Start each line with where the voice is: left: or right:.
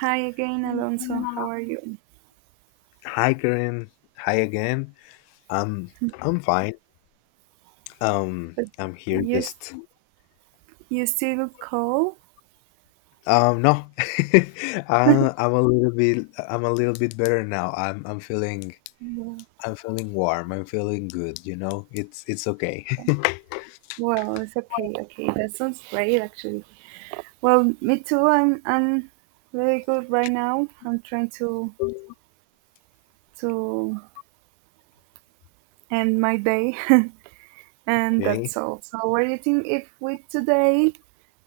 right: Hi again, Alonso. How are you?
left: Hi, Karen. Hi again. Um, I'm fine.
right: But
left: I'm here
right: you s-
left: just
right: you still cold?
left: No. I'm a little bit I'm a little bit better now. I'm feeling
right: Yeah.
left: I'm feeling warm. I'm feeling good. It's okay.
right: Well, it's okay. Okay, that sounds great, actually. Well, me too. I'm very good right now. I'm trying to end my day, and
left: Okay.
right: that's all. So, what do you think if we today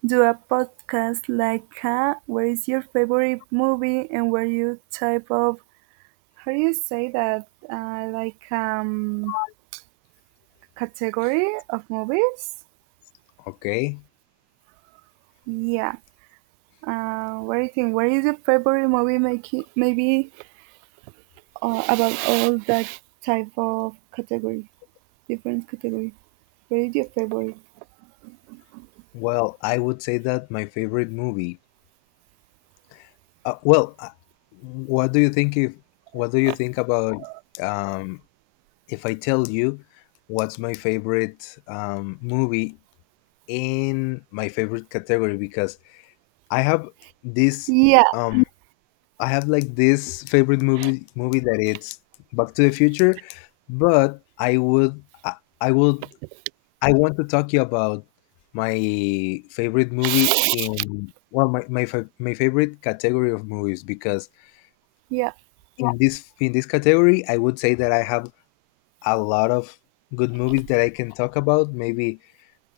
right: do a podcast like "Where is your favorite movie?" and where you type of how do you say that? Category of movies.
left: Okay.
right: Yeah. What do you think? What is your favorite movie? Making maybe about all that type of category, different category. What is your favorite?
left: Well, I would say that my favorite movie. Uh, well, uh, what do you think if what do you think about um if I tell you what's my favorite movie in my favorite category, because I have this
right: Yeah,
left: um I have like this favorite movie that it's Back to the Future. But I would I want to talk you about my favorite movie in, well, my favorite category of movies. Because
right: yeah.
left: in this category, I would say that I have a lot of good movies that I can talk about. Maybe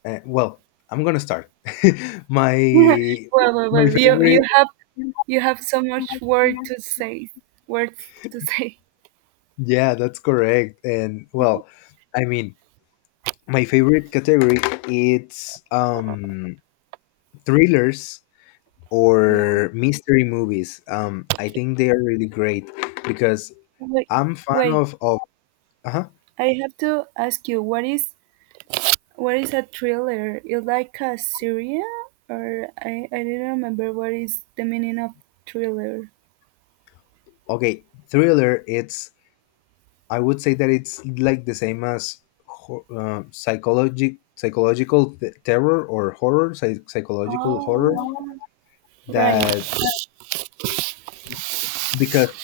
left: Well, I'm gonna start.
right: well,
left: my
right: well,
left: my
right: well. You
left: favorite,
right: you have you have so much word to say. Words to say.
left: yeah, that's correct. And well, I mean, my favorite category, it's thrillers
right: Yeah.
left: or mystery movies. I think they are really great because
right: Wait,
left: I'm fan
right: wait.
left: of uh-huh.
right: I have to ask you. What is a thriller? Is like a Syria, or I didn't remember what is the meaning of thriller.
left: Okay, thriller. It's, I would say that it's like the same as psychological terror or horror, psychological horror.
right: Oh,
left: That
right: right.
left: Because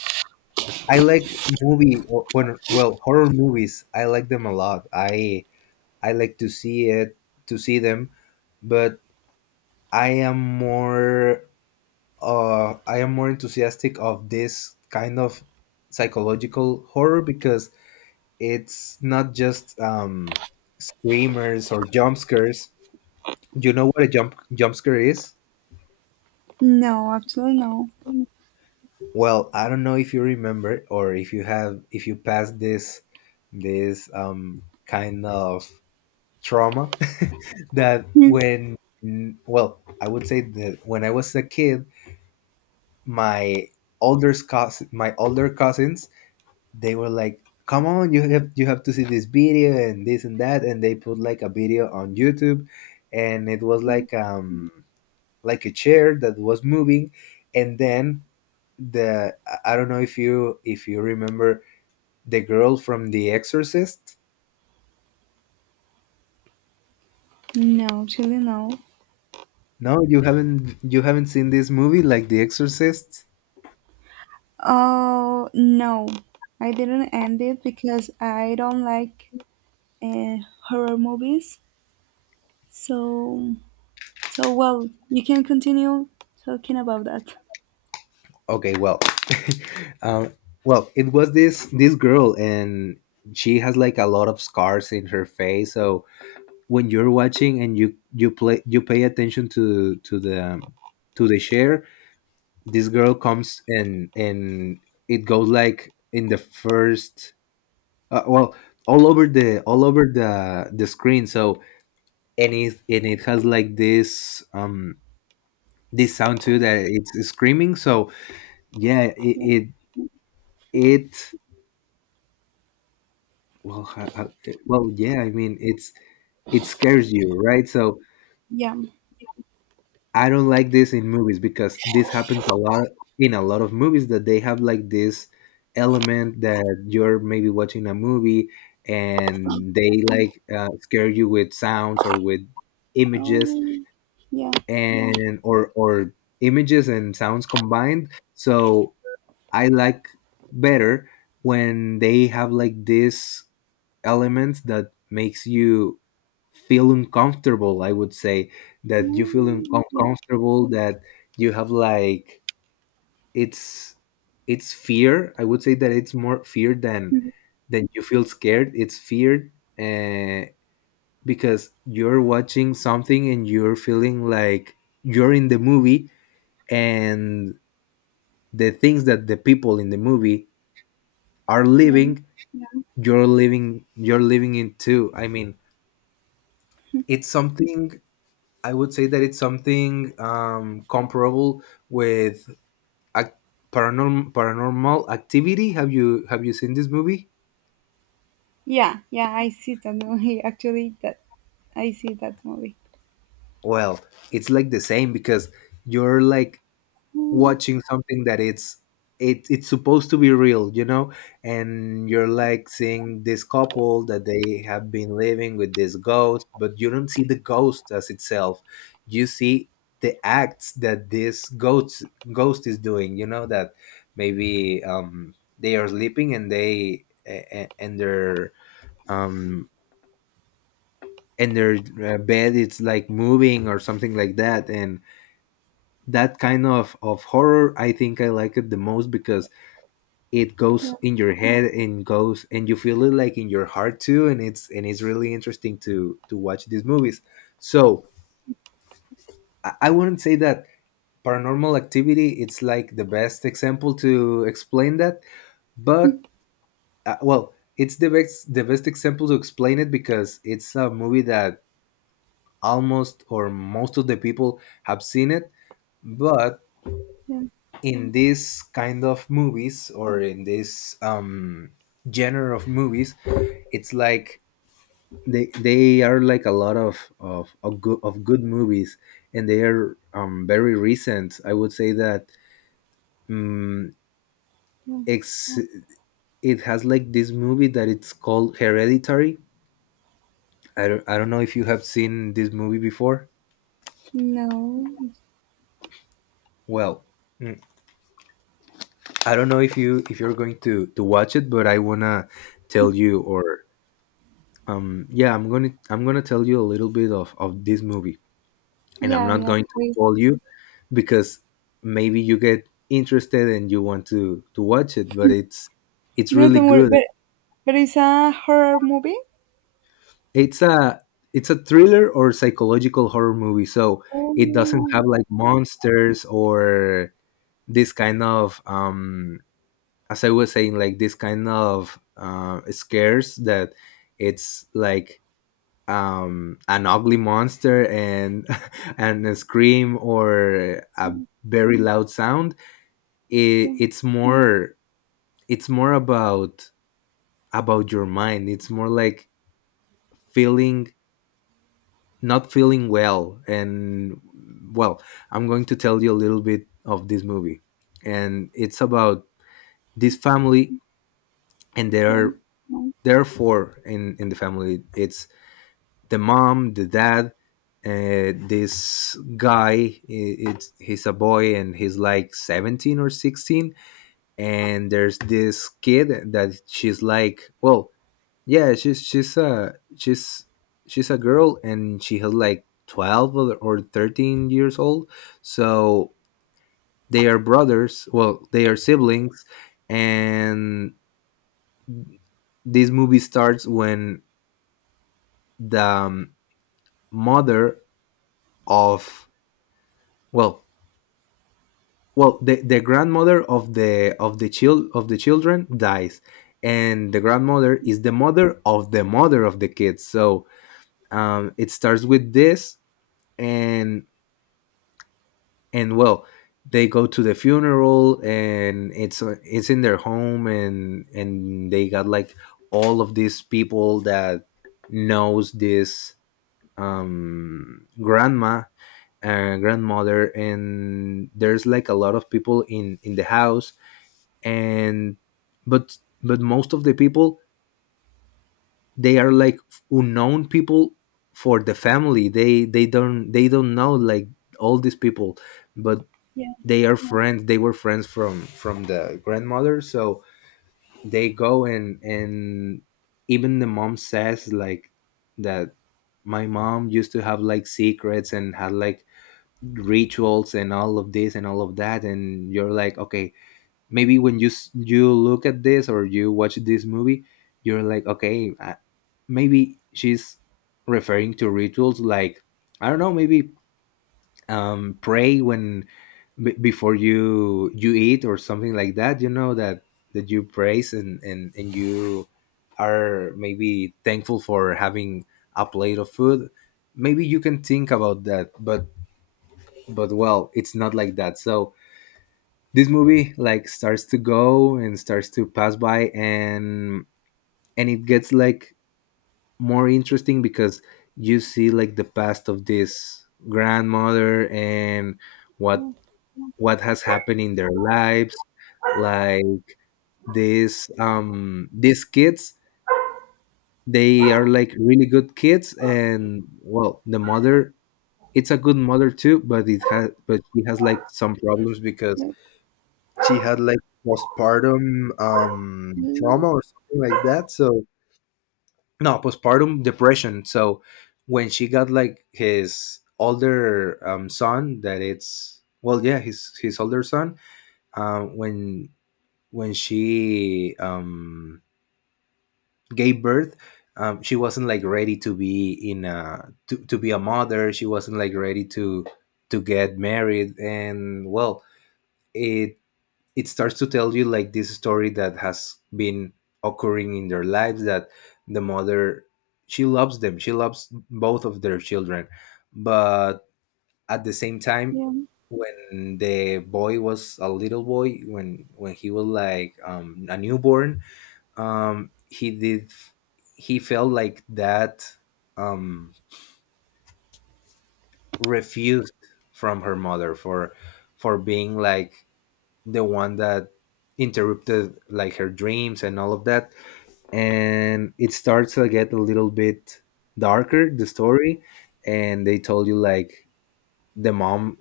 left: I like movie or- when well horror movies, I like them a lot. I like to see it to see them. But I am more I am more enthusiastic of this kind of psychological horror, because it's not just screamers or jump scares. You know what a jump scare is?
right: No, absolutely no.
left: Well, I don't know if you remember, or if you have if you passed this this kind of trauma, that
right: Hmm.
left: when, well, I would say that when I was a kid, my my older cousins, they were like, "Come on, you have to see this video and this and that," and they put like a video on YouTube. And it was like a chair that was moving. And then the, I don't know if you remember the girl from The Exorcist.
right: No, actually no.
left: No, you haven't seen this movie, like The Exorcist.
right: Oh no, I didn't end it because I don't like uh, horror movies. So so well, you can continue talking about that.
left: Okay, well, um, well, it was this girl, and she has like a lot of scars in her face. So when you're watching, and you pay attention to the share, this girl comes, and it goes like in the first, uh, well all over the screen. So and it, and it has like this this sound too, that it's screaming. So yeah,
right: Yeah.
left: it, well ha- ha- yeah, I mean, it's, it scares you, right? So
right: Yeah.
left: I don't like this in movies, because this happens a lot, in a lot of movies, that they have like this element, that you're maybe watching a movie and they like, scare you with sounds or with
right: Oh
left: images,
right: yeah.
left: and or images and sounds combined. So I like better when they have like this elements that makes you feel uncomfortable, I would say, that you feel
right: Mm, yeah.
left: uncomfortable. That you have like, it's it's fear. I would say that it's more fear than
right: Mhm.
left: than you feel scared. It's fear, uh, because you're watching something and you're feeling like you're in the movie, and the things that the people in the movie are
right: Yeah.
left: living, you're living, you're living in too. I mean, it's something, I would say that it's something comparable with a paranormal activity. Have you have you seen this movie?
right: Yeah, yeah, I see that movie. Actually, that I see that movie.
left: Well, it's like the same, because you're like
right: Mm,
left: watching something that it's, it's supposed to be real, you know. And you're like seeing this couple that they have been living with this ghost, but you don't see the ghost as itself. You see the acts that this ghost is doing. You know that maybe they are sleeping, and um and their bed it's like moving or something like that. And that kind of horror, I think I like it the most, because it
right: yeah,
left: goes in your head and goes, and you feel it like in your heart too. And it's, and it's really interesting to watch these movies. So I wouldn't say that paranormal activity it's like the best example to explain that. But well, it's the best example to explain it, because it's a movie that almost or most of the people have seen it. But
right: yeah,
left: in this kind of movies, or in this genre of movies, it's like they are like a lot of good movies. And they are very recent, I would say that um
right: yeah.
left: ex it has like this movie that it's called Hereditary. I don't know if you have seen this movie before.
right: No,
left: Well, mm, I don't know if you if you're going to watch it, but I wanna tell you, or yeah, I'm gonna tell you a little bit of this movie. And I'm
right: yeah,
left: not
right: yeah,
left: going to
right: please.
left: spoil you, because maybe you get interested and you want to watch it. But it's
right: No,
left: really
right: don't worry.
left: good.
right: But it's a horror movie.
left: It's a, it's a thriller or psychological horror movie, so it doesn't
right: Oh,
left: have like monsters or this kind of as I was saying, like this kind of, scares that it's like an ugly monster and and a scream or a very loud sound.
right: yeah,
left: It's more, it's more about your mind. It's more like feeling, not feeling well. And well, I'm going to tell you a little bit of this movie. And it's about this family, and there
right: yeah,
left: are, there are four in the family. It's the mom, the dad, this guy, I- it's he's a boy and he's like 17 or 16. And there's this kid that she's like, well, yeah, she's a girl, and she has like 12 or 13 years old. So they are brothers, well, they are siblings. And this movie starts when the, mother of, well, well, the grandmother of the, of the children dies. And the grandmother is the mother of the mother of the kids. So it starts with this. and and well, they go to the funeral, and it's, it's in their home. And they got like all of these people that knows this grandma and grandmother. And there's like a lot of people in the house. And but but most of the people, they are like unknown people for the family. They they don't, they don't know like all these people. But
right: yeah,
left: they are friends, they were friends from the grandmother. So they go, and even the mom says like, that my mom used to have like secrets, and had like rituals and all of this and all of that. And you're like, okay, maybe when you you look at this, or you watch this movie, you're like, okay, maybe she's referring to rituals like, I don't know, maybe pray when, before you you eat or something like that, you know. That that you praise, and you are maybe thankful for having a plate of food. Maybe you can think about that. But well, it's not like that. So this movie like starts to go, and starts to pass by. And it gets like more interesting, because you see like the past of this grandmother, and what what has happened in their lives. Like these kids, they are like really good kids. And well, the mother, it's a good mother too, but it has but she has like some problems, because
right: no,
left: she had like postpartum trauma or something like that, so, no, postpartum depression. So when she got like his older son that it's, well, yeah, his older son, um when when she gave birth, she wasn't like ready to be a mother. She wasn't like ready to get married. And well, it it starts to tell you like this story, that has been occurring in their lives, that the mother, she loves them, she loves both of their children. But at the same time,
right: yeah,
left: when the boy was a little boy, when he was like, a newborn, um he did he felt like that um refused from her mother, for being like the one that interrupted like her dreams and all of that. And it starts to get a little bit darker, the story. And they told you, like, the mom,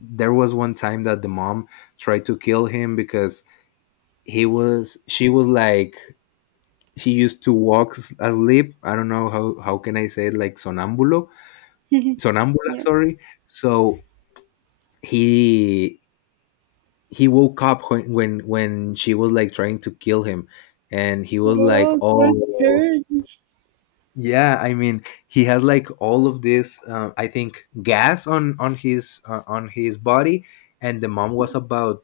left: there was one time that the mom tried to kill him, because he was she was like, she used to walk asleep. I don't know how can I say it, like, sonambulo, sonambula.
right: yeah.
left: Sorry. So he he woke up when she was like trying to kill him, and he was like,
right: Well, so
left: oh.
right: scary.
left: Yeah, I mean, he has like all of this. I think gas on his on his body, and the mom was about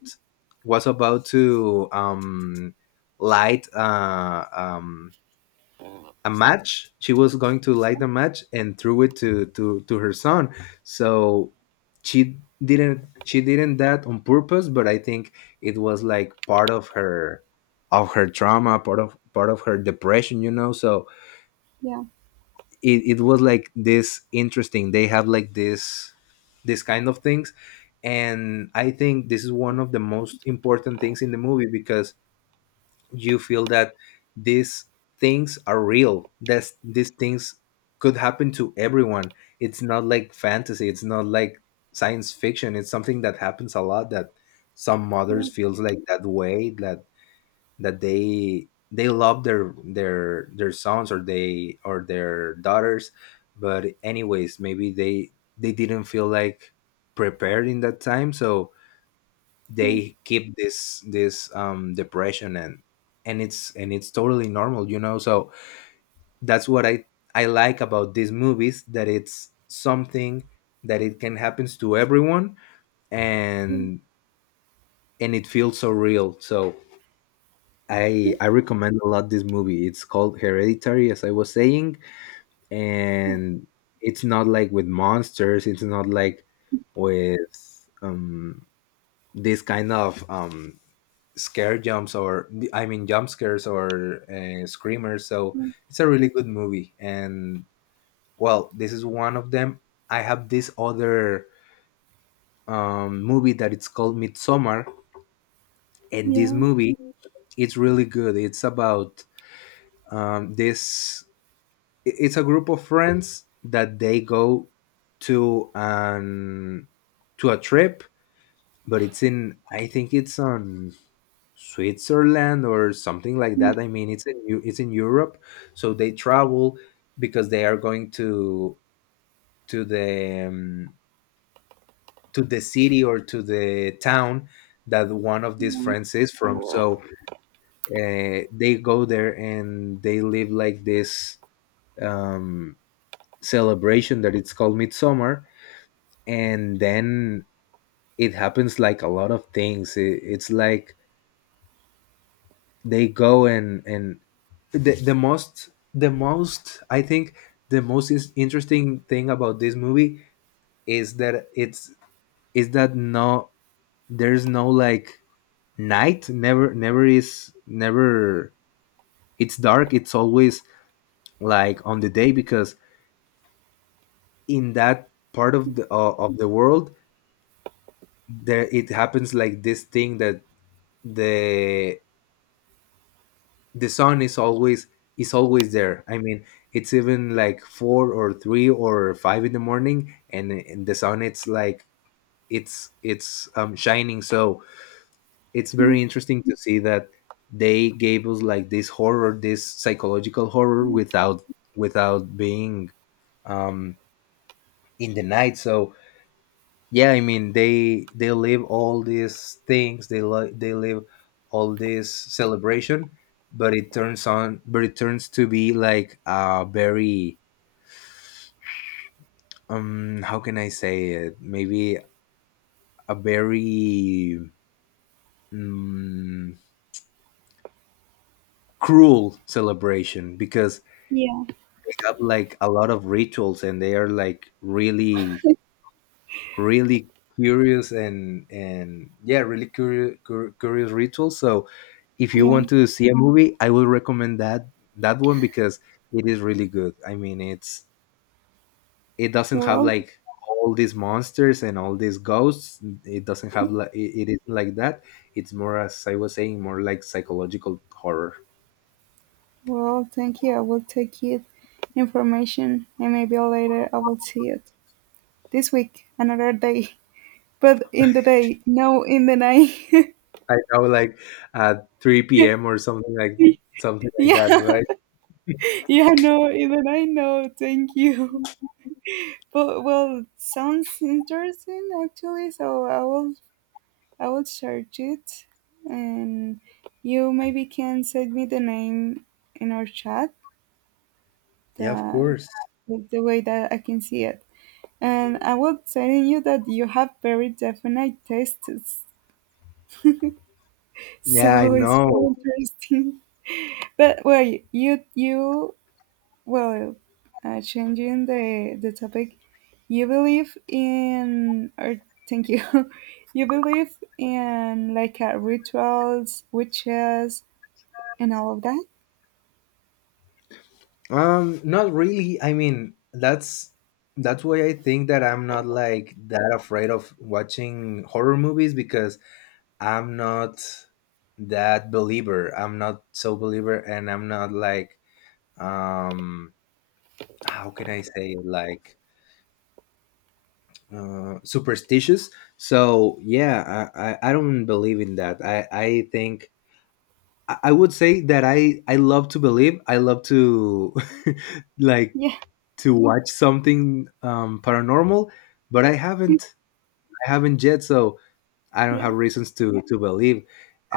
left: was about to light a match. She was going to light the match and threw it to her son. So she didn't that on purpose, but I think it was like part of her trauma, part of her depression. So
right: Yeah,
left: it was like this interesting. They have like this kind of things. And I think this is one of the most important things in the movie, because you feel that these things are real, that these things could happen to everyone. It's not like fantasy, it's not like science fiction, it's something that happens a lot, that some
right: yeah,
left: mothers feels like that way, that they love their sons, or they, or their daughters. But anyways, maybe they didn't feel like prepared in that time, so
right: yeah,
left: they keep this depression. And it's totally normal. So that's what I like about these movies, that it's something that it can happens to everyone.
right: yeah, yeah,
left: And and it feels so real. So I recommend a lot this movie. It's called Hereditary, as I was saying. And it's not like with monsters, it's not like with, um this kind of, scare jumps, or I mean jump scares, or screamers. So it's a really good movie. And well, this is one of them. I have this other, movie that it's called Midsummer. And this
right: yeah.
left: movie, it's really good. It's about, this, it's a group of friends that they go to an to a trip. But it's in, I think it's on Switzerland or something like
right: Mm,
left: that. I mean, it's in it's in Europe, so they travel, because they are going to the, to the city or to the town that one of these friends is from. So they go there and they live like this, um, celebration that it's called Midsummer. And then it happens like a lot of things. It's like, they go, and the most I think the most is interesting thing about this movie is that it's is that no, there's no like night. Never is never it's dark. It's always like on the day, because in that part of the world, there it happens like this thing, that the the sun is always, there I mean. It's even like four or three or five in the morning, and the sun it's like, it's shining. So it's very interesting to see that they gave us like this horror, this psychological horror, without being, um in the night. So yeah, I mean, they live all these things. They they live all this celebration. But it turns on but it turns to be like a very, how can I say it? Maybe a very, mm, cruel celebration, because
right: yeah.
left: they have like a lot of rituals, and they are like really, really curious, and yeah, really curious rituals. So if you
right: Yeah.
left: want to see a movie, I would recommend that one, because it is really good. I mean, it's, it doesn't have
right: Well,
left: like all these monsters and all these ghosts. It doesn't have like, it is like that. It's more, as I was saying, more like psychological horror.
right: thank you. I will take it information, and maybe later I will see it. This week, another day, but in the day, no in the night.
left: I know, like at 3 p.m. or something like,
right: Yeah,
left: that right?
right: yeah, no in the night, no, thank you. But well, sounds interesting actually, so I will search it, and you maybe can send me the name in our chat,
left: Yeah, of
right: the
left: course.
right: the way that I can see it. And I will telling you that you have very definite tastes,
left: Yeah, I
right: so it's
left: know.
right: really interesting. But well, changing the topic. You believe in, or thank you. You believe in like rituals, witches, and all of that.
left: Not really. I mean, that's why I think that I'm not like that afraid of watching horror movies, because I'm not that believer. I'm not so believer, and I'm not like, um, how can I say it? Like, superstitious. So yeah, I don't believe in that. I think. I would say that I love to believe. I love to like
right: Yeah,
left: to watch something, paranormal. But I haven't yet, so I don't
right: yeah.
left: have reasons to believe.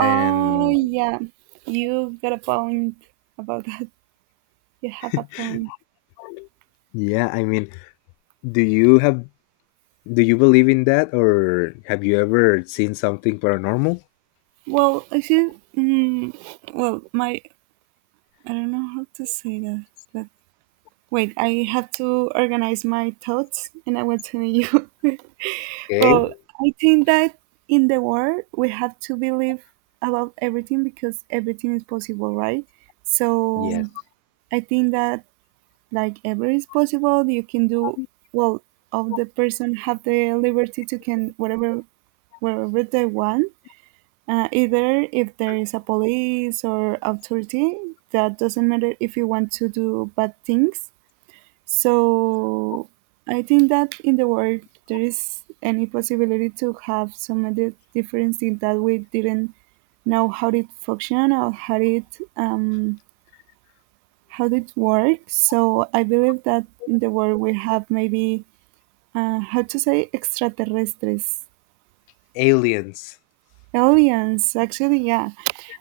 right: Oh yeah, you got a point about that. You have a point.
left: yeah, I mean, do you have do you believe in that, or have you ever seen something paranormal?
right: Well, I feel. Well, my, I don't know how to say that, but wait, I have to organize my thoughts and I will tell you.
left: Okay.
right: Well, I think that in the world we have to believe about everything because everything is possible, right? So
left: Yes.
right: I think that like everything is possible, you can do well of the person have the liberty to can whatever wherever they want. Either if there is a police or authority, that doesn't matter if you want to do bad things, so I think that in the world there is any possibility to have some of the difference in that we didn't know how it function or um, how it works. So I believe that in the world we have maybe how to say extraterrestres.
left: Aliens.
right: Aliens, actually, yeah.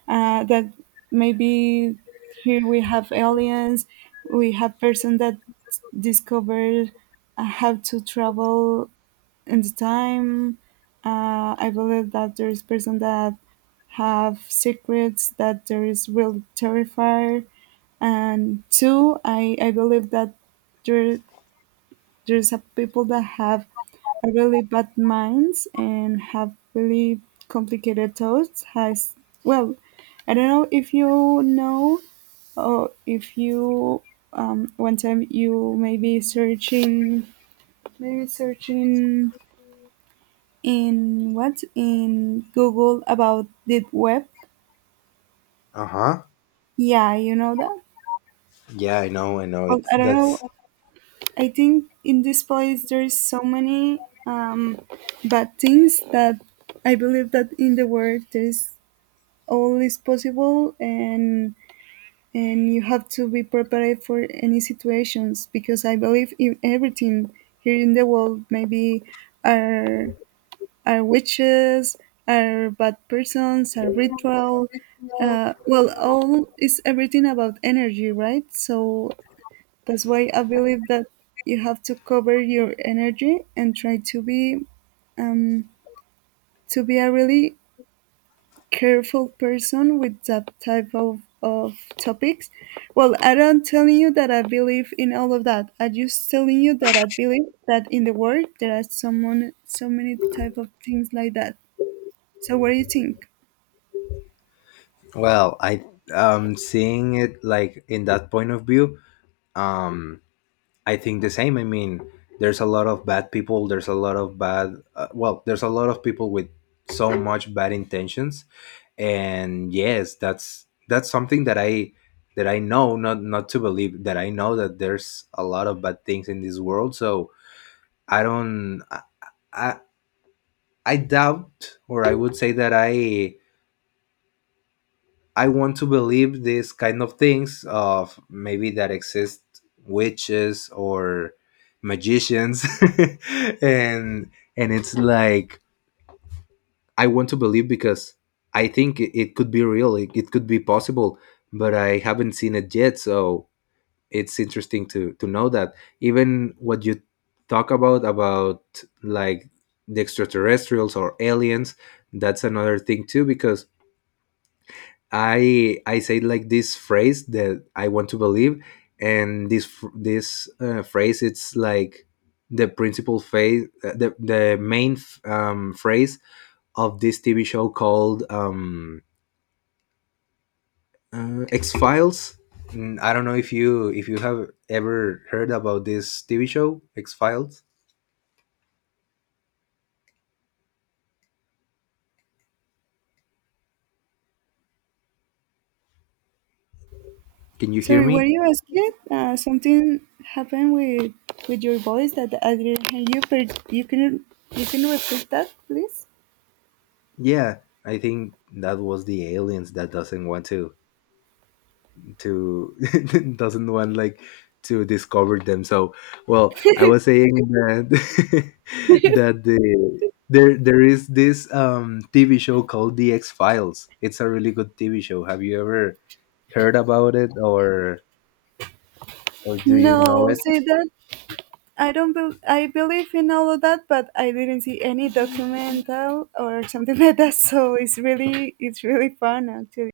right: That maybe here we have aliens, we have person that discovered how to travel in the time. I believe that there is person that have secrets that there is really terrified. And two, I believe that there there's a people that have a really bad minds and have really complicated thoughts has. Well, I don't know if you know, or if you one time, you maybe searching in Google about deep web.
left: Uh huh.
right: Yeah, you know that.
left: Yeah, I know. I know.
right: Well,
left: It's
right: I don't know.
left: that's
right: I think in this place there is so many bad things that I believe that in the world there is all is possible, and you have to be prepared for any situations because I believe in everything here in the world. Maybe are are witches, are bad persons, are ritual. Well, all is everything about energy, right? So that's why I believe that you have to cover your energy and try um, to be a really careful person with that type of topics. Well, I don't telling you that I believe in all of that. I just telling you that I believe that in the world there are someone so many type of things like that. So what do you think?
left: Well, I, seeing it like in that point of view. Um, I think the same. I mean, there's a lot of bad people. There's a lot of bad. Well, there's a lot of people with so much bad intentions. And yes, that's something that I know, not to believe. That I know that there's a lot of bad things in this world. So I don't. I, I doubt, or I would say that I want to believe these kind of things, of maybe that exist witches or magicians, and it's like, I want to believe, because I think it could be real. It could be possible, but I haven't seen it yet. So it's interesting to know that, even what you talk about, like, the extraterrestrials or aliens. That's another thing too, because I say like this phrase that I want to believe. And this this, phrase it's like the principal phase, the main phrase of this TV show called, X Files. I don't know if you have ever heard about this TV show, X Files. Can you hear
right: Sorry, were
left: me?
right: you asking? Something happened with your voice that I didn't hear you, but you can repeat that, please.
left: Yeah, I think that was the aliens that doesn't want to doesn't want like to discover them. So, well, I was saying that, that there is this, TV show called The X Files. It's a really good TV show. Have you ever heard about it, or do you know
right: No,
left: it?
right: say that. I don't. Bel I believe in all of that, but I didn't see any documental or something like that. So it's really fun actually.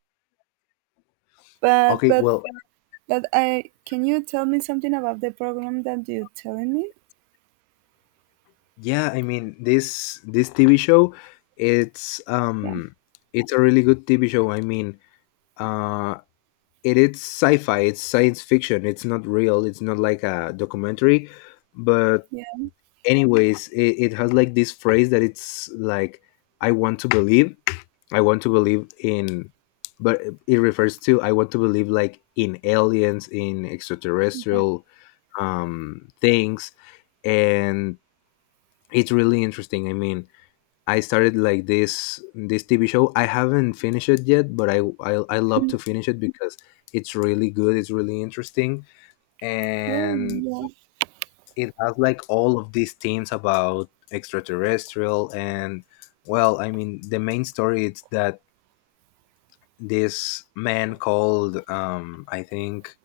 right: But
left: Okay,
right: but
left: well,
right: but I can you tell me something about the program that you're telling me?
left: yeah, I mean, this TV show, it's,
right: Yeah,
left: it's a really good TV show, I mean, uh it is sci-fi. It's science fiction. It's not real. It's not like a documentary, but
right: yeah,
left: anyways, it has like this phrase that it's like, I want to believe, I want to believe in. But it refers to, I want to believe like in aliens, in
right: yeah.
left: extraterrestrial, things. And it's really interesting. I mean, I started like this TV show. I haven't finished it yet, but I love to finish it, because it's really good. It's really interesting.
right: Well,
left: And it has like all of these themes about extraterrestrial. And well, I mean, the main story is that this man called, I think,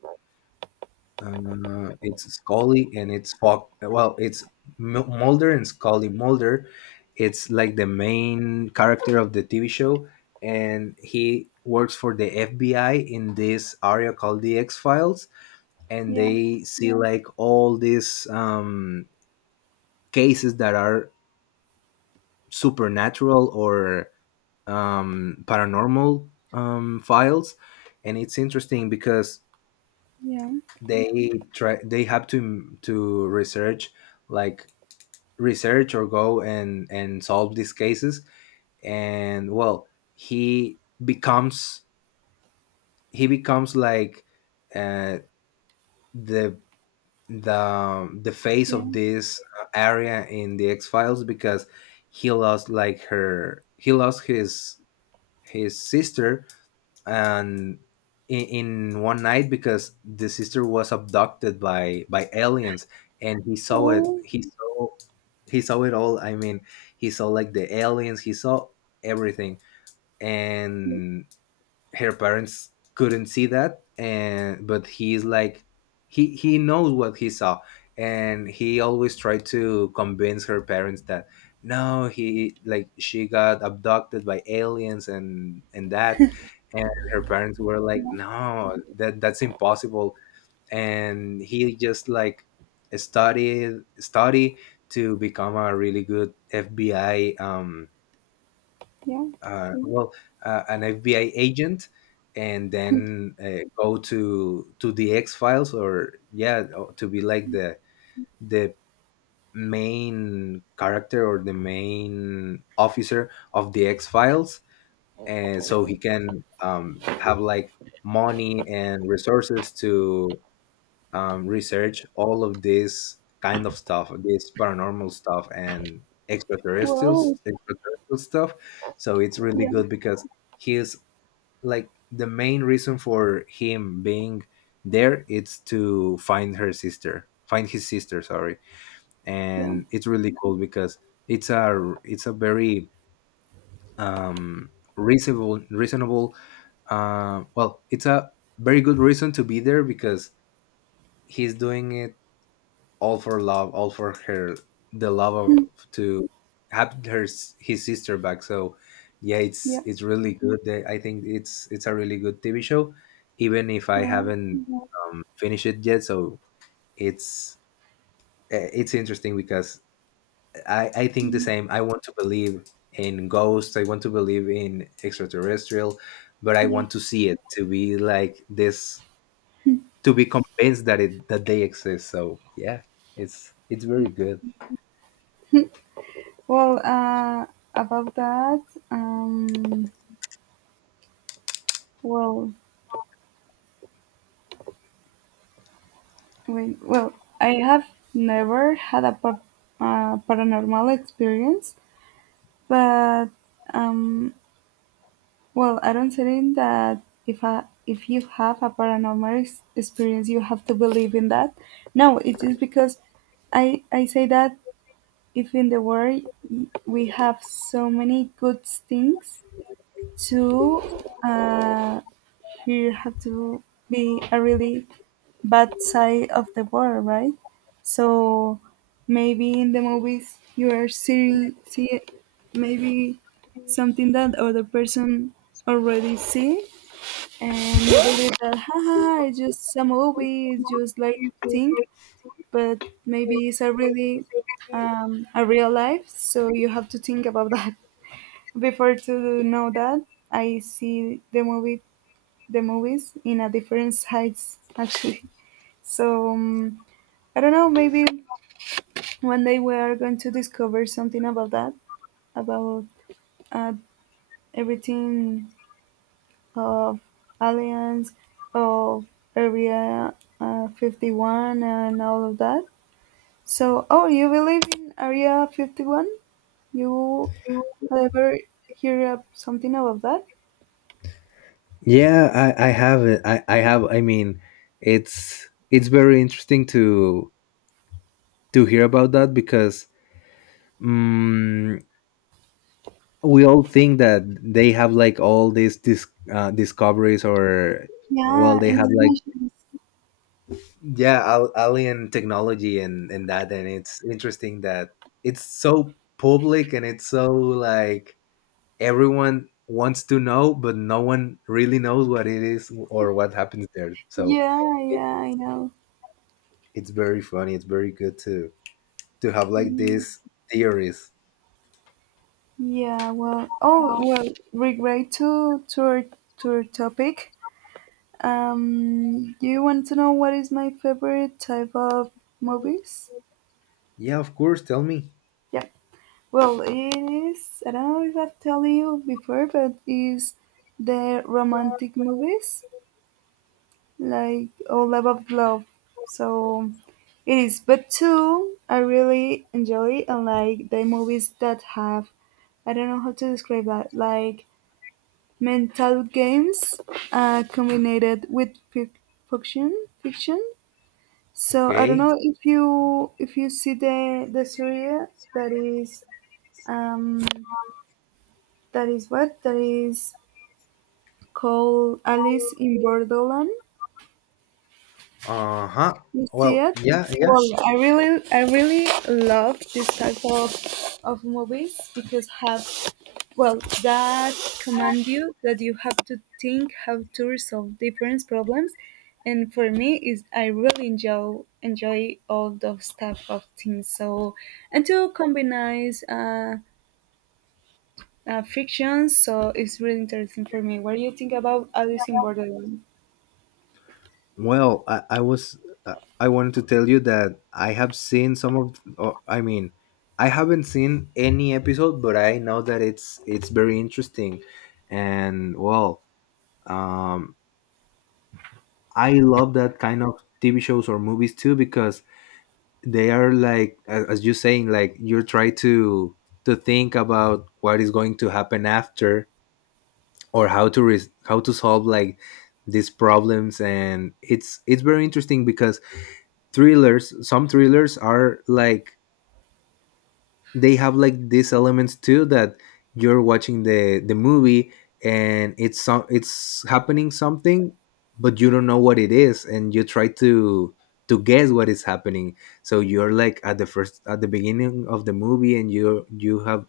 left: It's Scully, and it's Fox. Well, it's Mulder and Scully. Mulder, it's like the main character of the TV show, and he works for the FBI in this area called The X Files. And
right: yeah,
left: they see like all these, cases that are supernatural or, paranormal, files. And it's interesting because
right: yeah,
left: they have to research, like, research, or go and solve these cases. And well, he becomes he becomes like, uh, the the face
right: yeah, yeah.
left: of this area in The X Files, because he lost his sister. And in one night, because the sister was abducted by aliens. And he saw it.
right: Oh,
left: He saw it all, I mean. He saw like the aliens. He saw everything. And her parents couldn't see that. And but he's like, he knows what he saw. And he always tried to convince her parents that no, he like she got abducted by aliens, and that. And her parents were like, no, that's impossible. And he just like studied study to become a really good FBI,
right: yeah.
left: well, an FBI agent, and then, go to The X Files. Or yeah, to be like the main character or the main officer of The X Files, and so he can, have like money and resources to, research all of this kind of stuff, this paranormal stuff, and
right: Well,
left: extraterrestrial stuff. So it's really
right: yeah,
left: good, because he's like the main reason for him being there, it's to find his sister. Sorry.
right: yeah,
left: And it's really cool because it's a, very um reasonable, well, it's a very good reason to be there, because he's doing it all for love, all for her, the love of, to have his sister back. So yeah, it's
right: yeah.
left: it's really good. I think it's a really good TV show, even if I
right: Well,
left: haven't, finished it yet. So it's it's interesting because I think the same. I want to believe in ghosts. I want to believe in extraterrestrial, but I
right: yeah.
left: want to see it to be like this to be convinced that they exist. So yeah, it's very good.
right: Well, about that. Um, well, wait, well, I have never had a paranormal experience, but um, well, I don't think that if you have a paranormal experience, you have to believe in that. No, it's just because I say that if in the world we have so many good things to, uh, here had to be a really bad side of the war, right? So maybe in the movies you are seeing see maybe something that other person already see, and you believe that haha it's just a movie, it's just like thing, but maybe it's a real life, so you have to think about that. Before to know that, I see the movie, the movies in a different sides actually. So I don't know. Maybe one day we are going to discover something about that, about uh, everything of aliens, of Area 51, and all of that. So, oh, you believe in Area 51? You ever hear up something about that?
left: Yeah, I have it. I have. I mean, it's very interesting to hear about that because mm we all think that they have like all these discoveries or well,
right: Yeah,
left: they have like
right: investigations.
left: Mhm. Yeah, alien technology and that, and it's interesting that it's so public and it's so like everyone wants to know, but no one really knows what it is or what happens there. So
right: Yeah, yeah, I know.
left: it's very funny. It's very good to have like
right: Yeah,
left: these theories.
right: yeah. Well, oh, well. Regret to our topic. You want to know what is my favorite type of movies?
left: Yeah, of course. Tell me.
right: Yeah. Well, it is. I don't know if I've told you before, but is the romantic movies. Like, oh, love of love. So it is, but two, I really enjoy and like the movies that have, I don't know how to describe that like mental games combined with fic- fiction fiction so I don't
left: Okay.
right: know if you see the series that is um that is what that is called alice in borderland
left: Uh huh.
right: You see
left: Well,
right: it?
left: yeah, yeah.
right: Well, I really love this type of movies because have well, that command you that you have to think how to resolve different problems, and for me is I really enjoy all those type of things. So and to combine uh, frictions, so it's really interesting for me. What do you think about Alice in Borderland?
left: Well, I was I wanted to tell you that I have seen some of. Or, I mean, I haven't seen any episode, but I know that it's very interesting, and well, um, I love that kind of TV shows or movies too because they are like as you saying like you're trying to think about what is going to happen after or how to solve like these problems and it's very interesting because thrillers, some thrillers are like they have like these elements too that you're watching the movie and it's happening something but you don't know what it is and you try to guess what is happening. So you're like at the first at the beginning of the movie and you have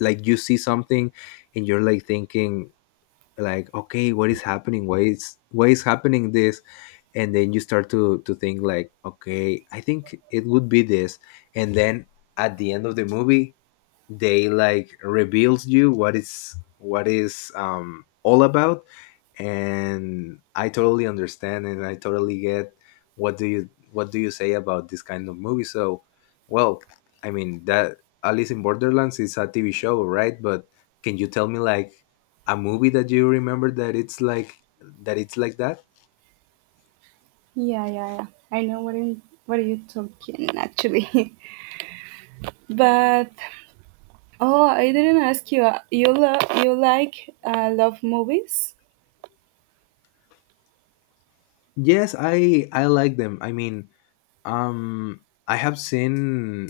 left: like you see something and you're like thinking like, okay, what is happening, why is happening this? And then you start to think like, okay, I think it would be this. And then at the end of the movie they like reveals you what is all about. And I totally understand and I totally get what do you say about this kind of movie. So well, I mean that Alice in Borderlands is a TV show, right? But can you tell me like a movie that you remember that it's like that, it's like that?
right: Yeah, yeah, yeah. I know what are you talking actually. But oh, I didn't ask you. You love you like love movies?
left: Yes, I like them. I mean, um I have seen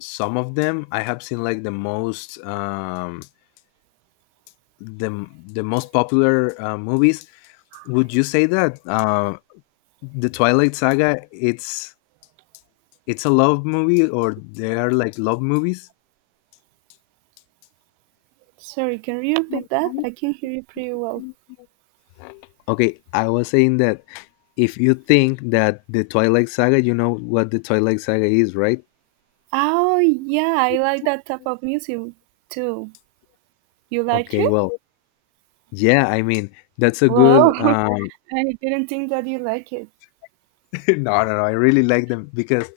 left: some of them. I have seen like the most, the the most popular movies. Would you say that the Twilight saga it's a love movie, or they are like love movies?
right: Sorry, can you repeat that? I can hear you pretty well.
left: Okay, I was saying that if you think that the Twilight saga, you know what the Twilight saga is, right?
right: Oh yeah, I like that type of music too. You like
left: Okay,
right: it?
left: well, yeah, I mean that's a
right: Whoa,
left: good
right: I didn't think that you like it.
left: no, no, no, I really like them because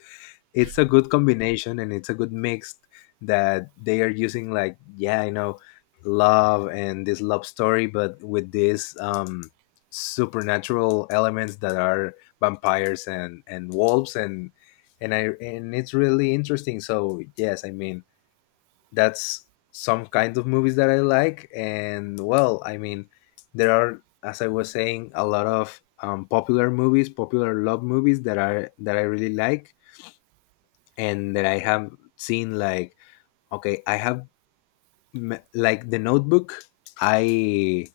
left: it's a good combination and it's a good mix that they are using like, yeah, I know, love and this love story but with these supernatural elements that are vampires and wolves and it's really interesting. So yes, I mean that's some kind of movies that I like. And well, I mean, there are, as I was saying, a lot of popular movies, popular love movies that are that I really like and that I have seen, like, okay, I have like The Notebook. I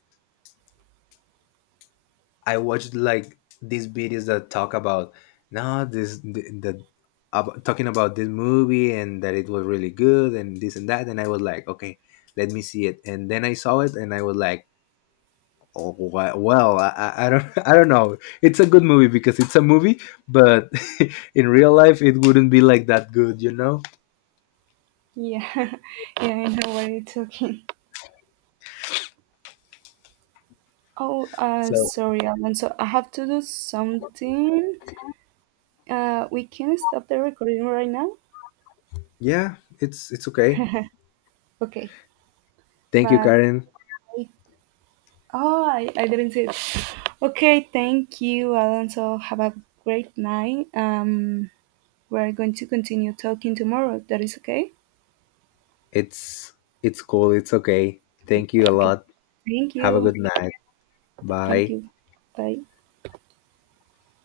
left: I watched like these videos that talk about no this the about, talking about this movie and that it was really good and this and that, and I was like, okay, let me see it. And then I saw it and I was like, oh, well, I don't I don't know, it's a good movie because it's a movie, but in real life it wouldn't be like that good, you know.
right: Yeah, yeah, I know what you're talking. Oh,
left: So
right: sorry, Alan. So I have to do something. We can stop the recording right now.
left: yeah, it's okay.
right: Okay,
left: Thank you,
right: but
left: Karen.
right: I, oh, I didn't see it. Okay, thank you, Alonso. Have a great night. We're going to continue talking tomorrow. That is okay?
left: It's it's cool. It's okay. Thank you a
right: Okay.
left: lot.
right: Thank
left: Have a
right: you.
left: good night.
right: Thank
left: Bye.
right: you. Bye.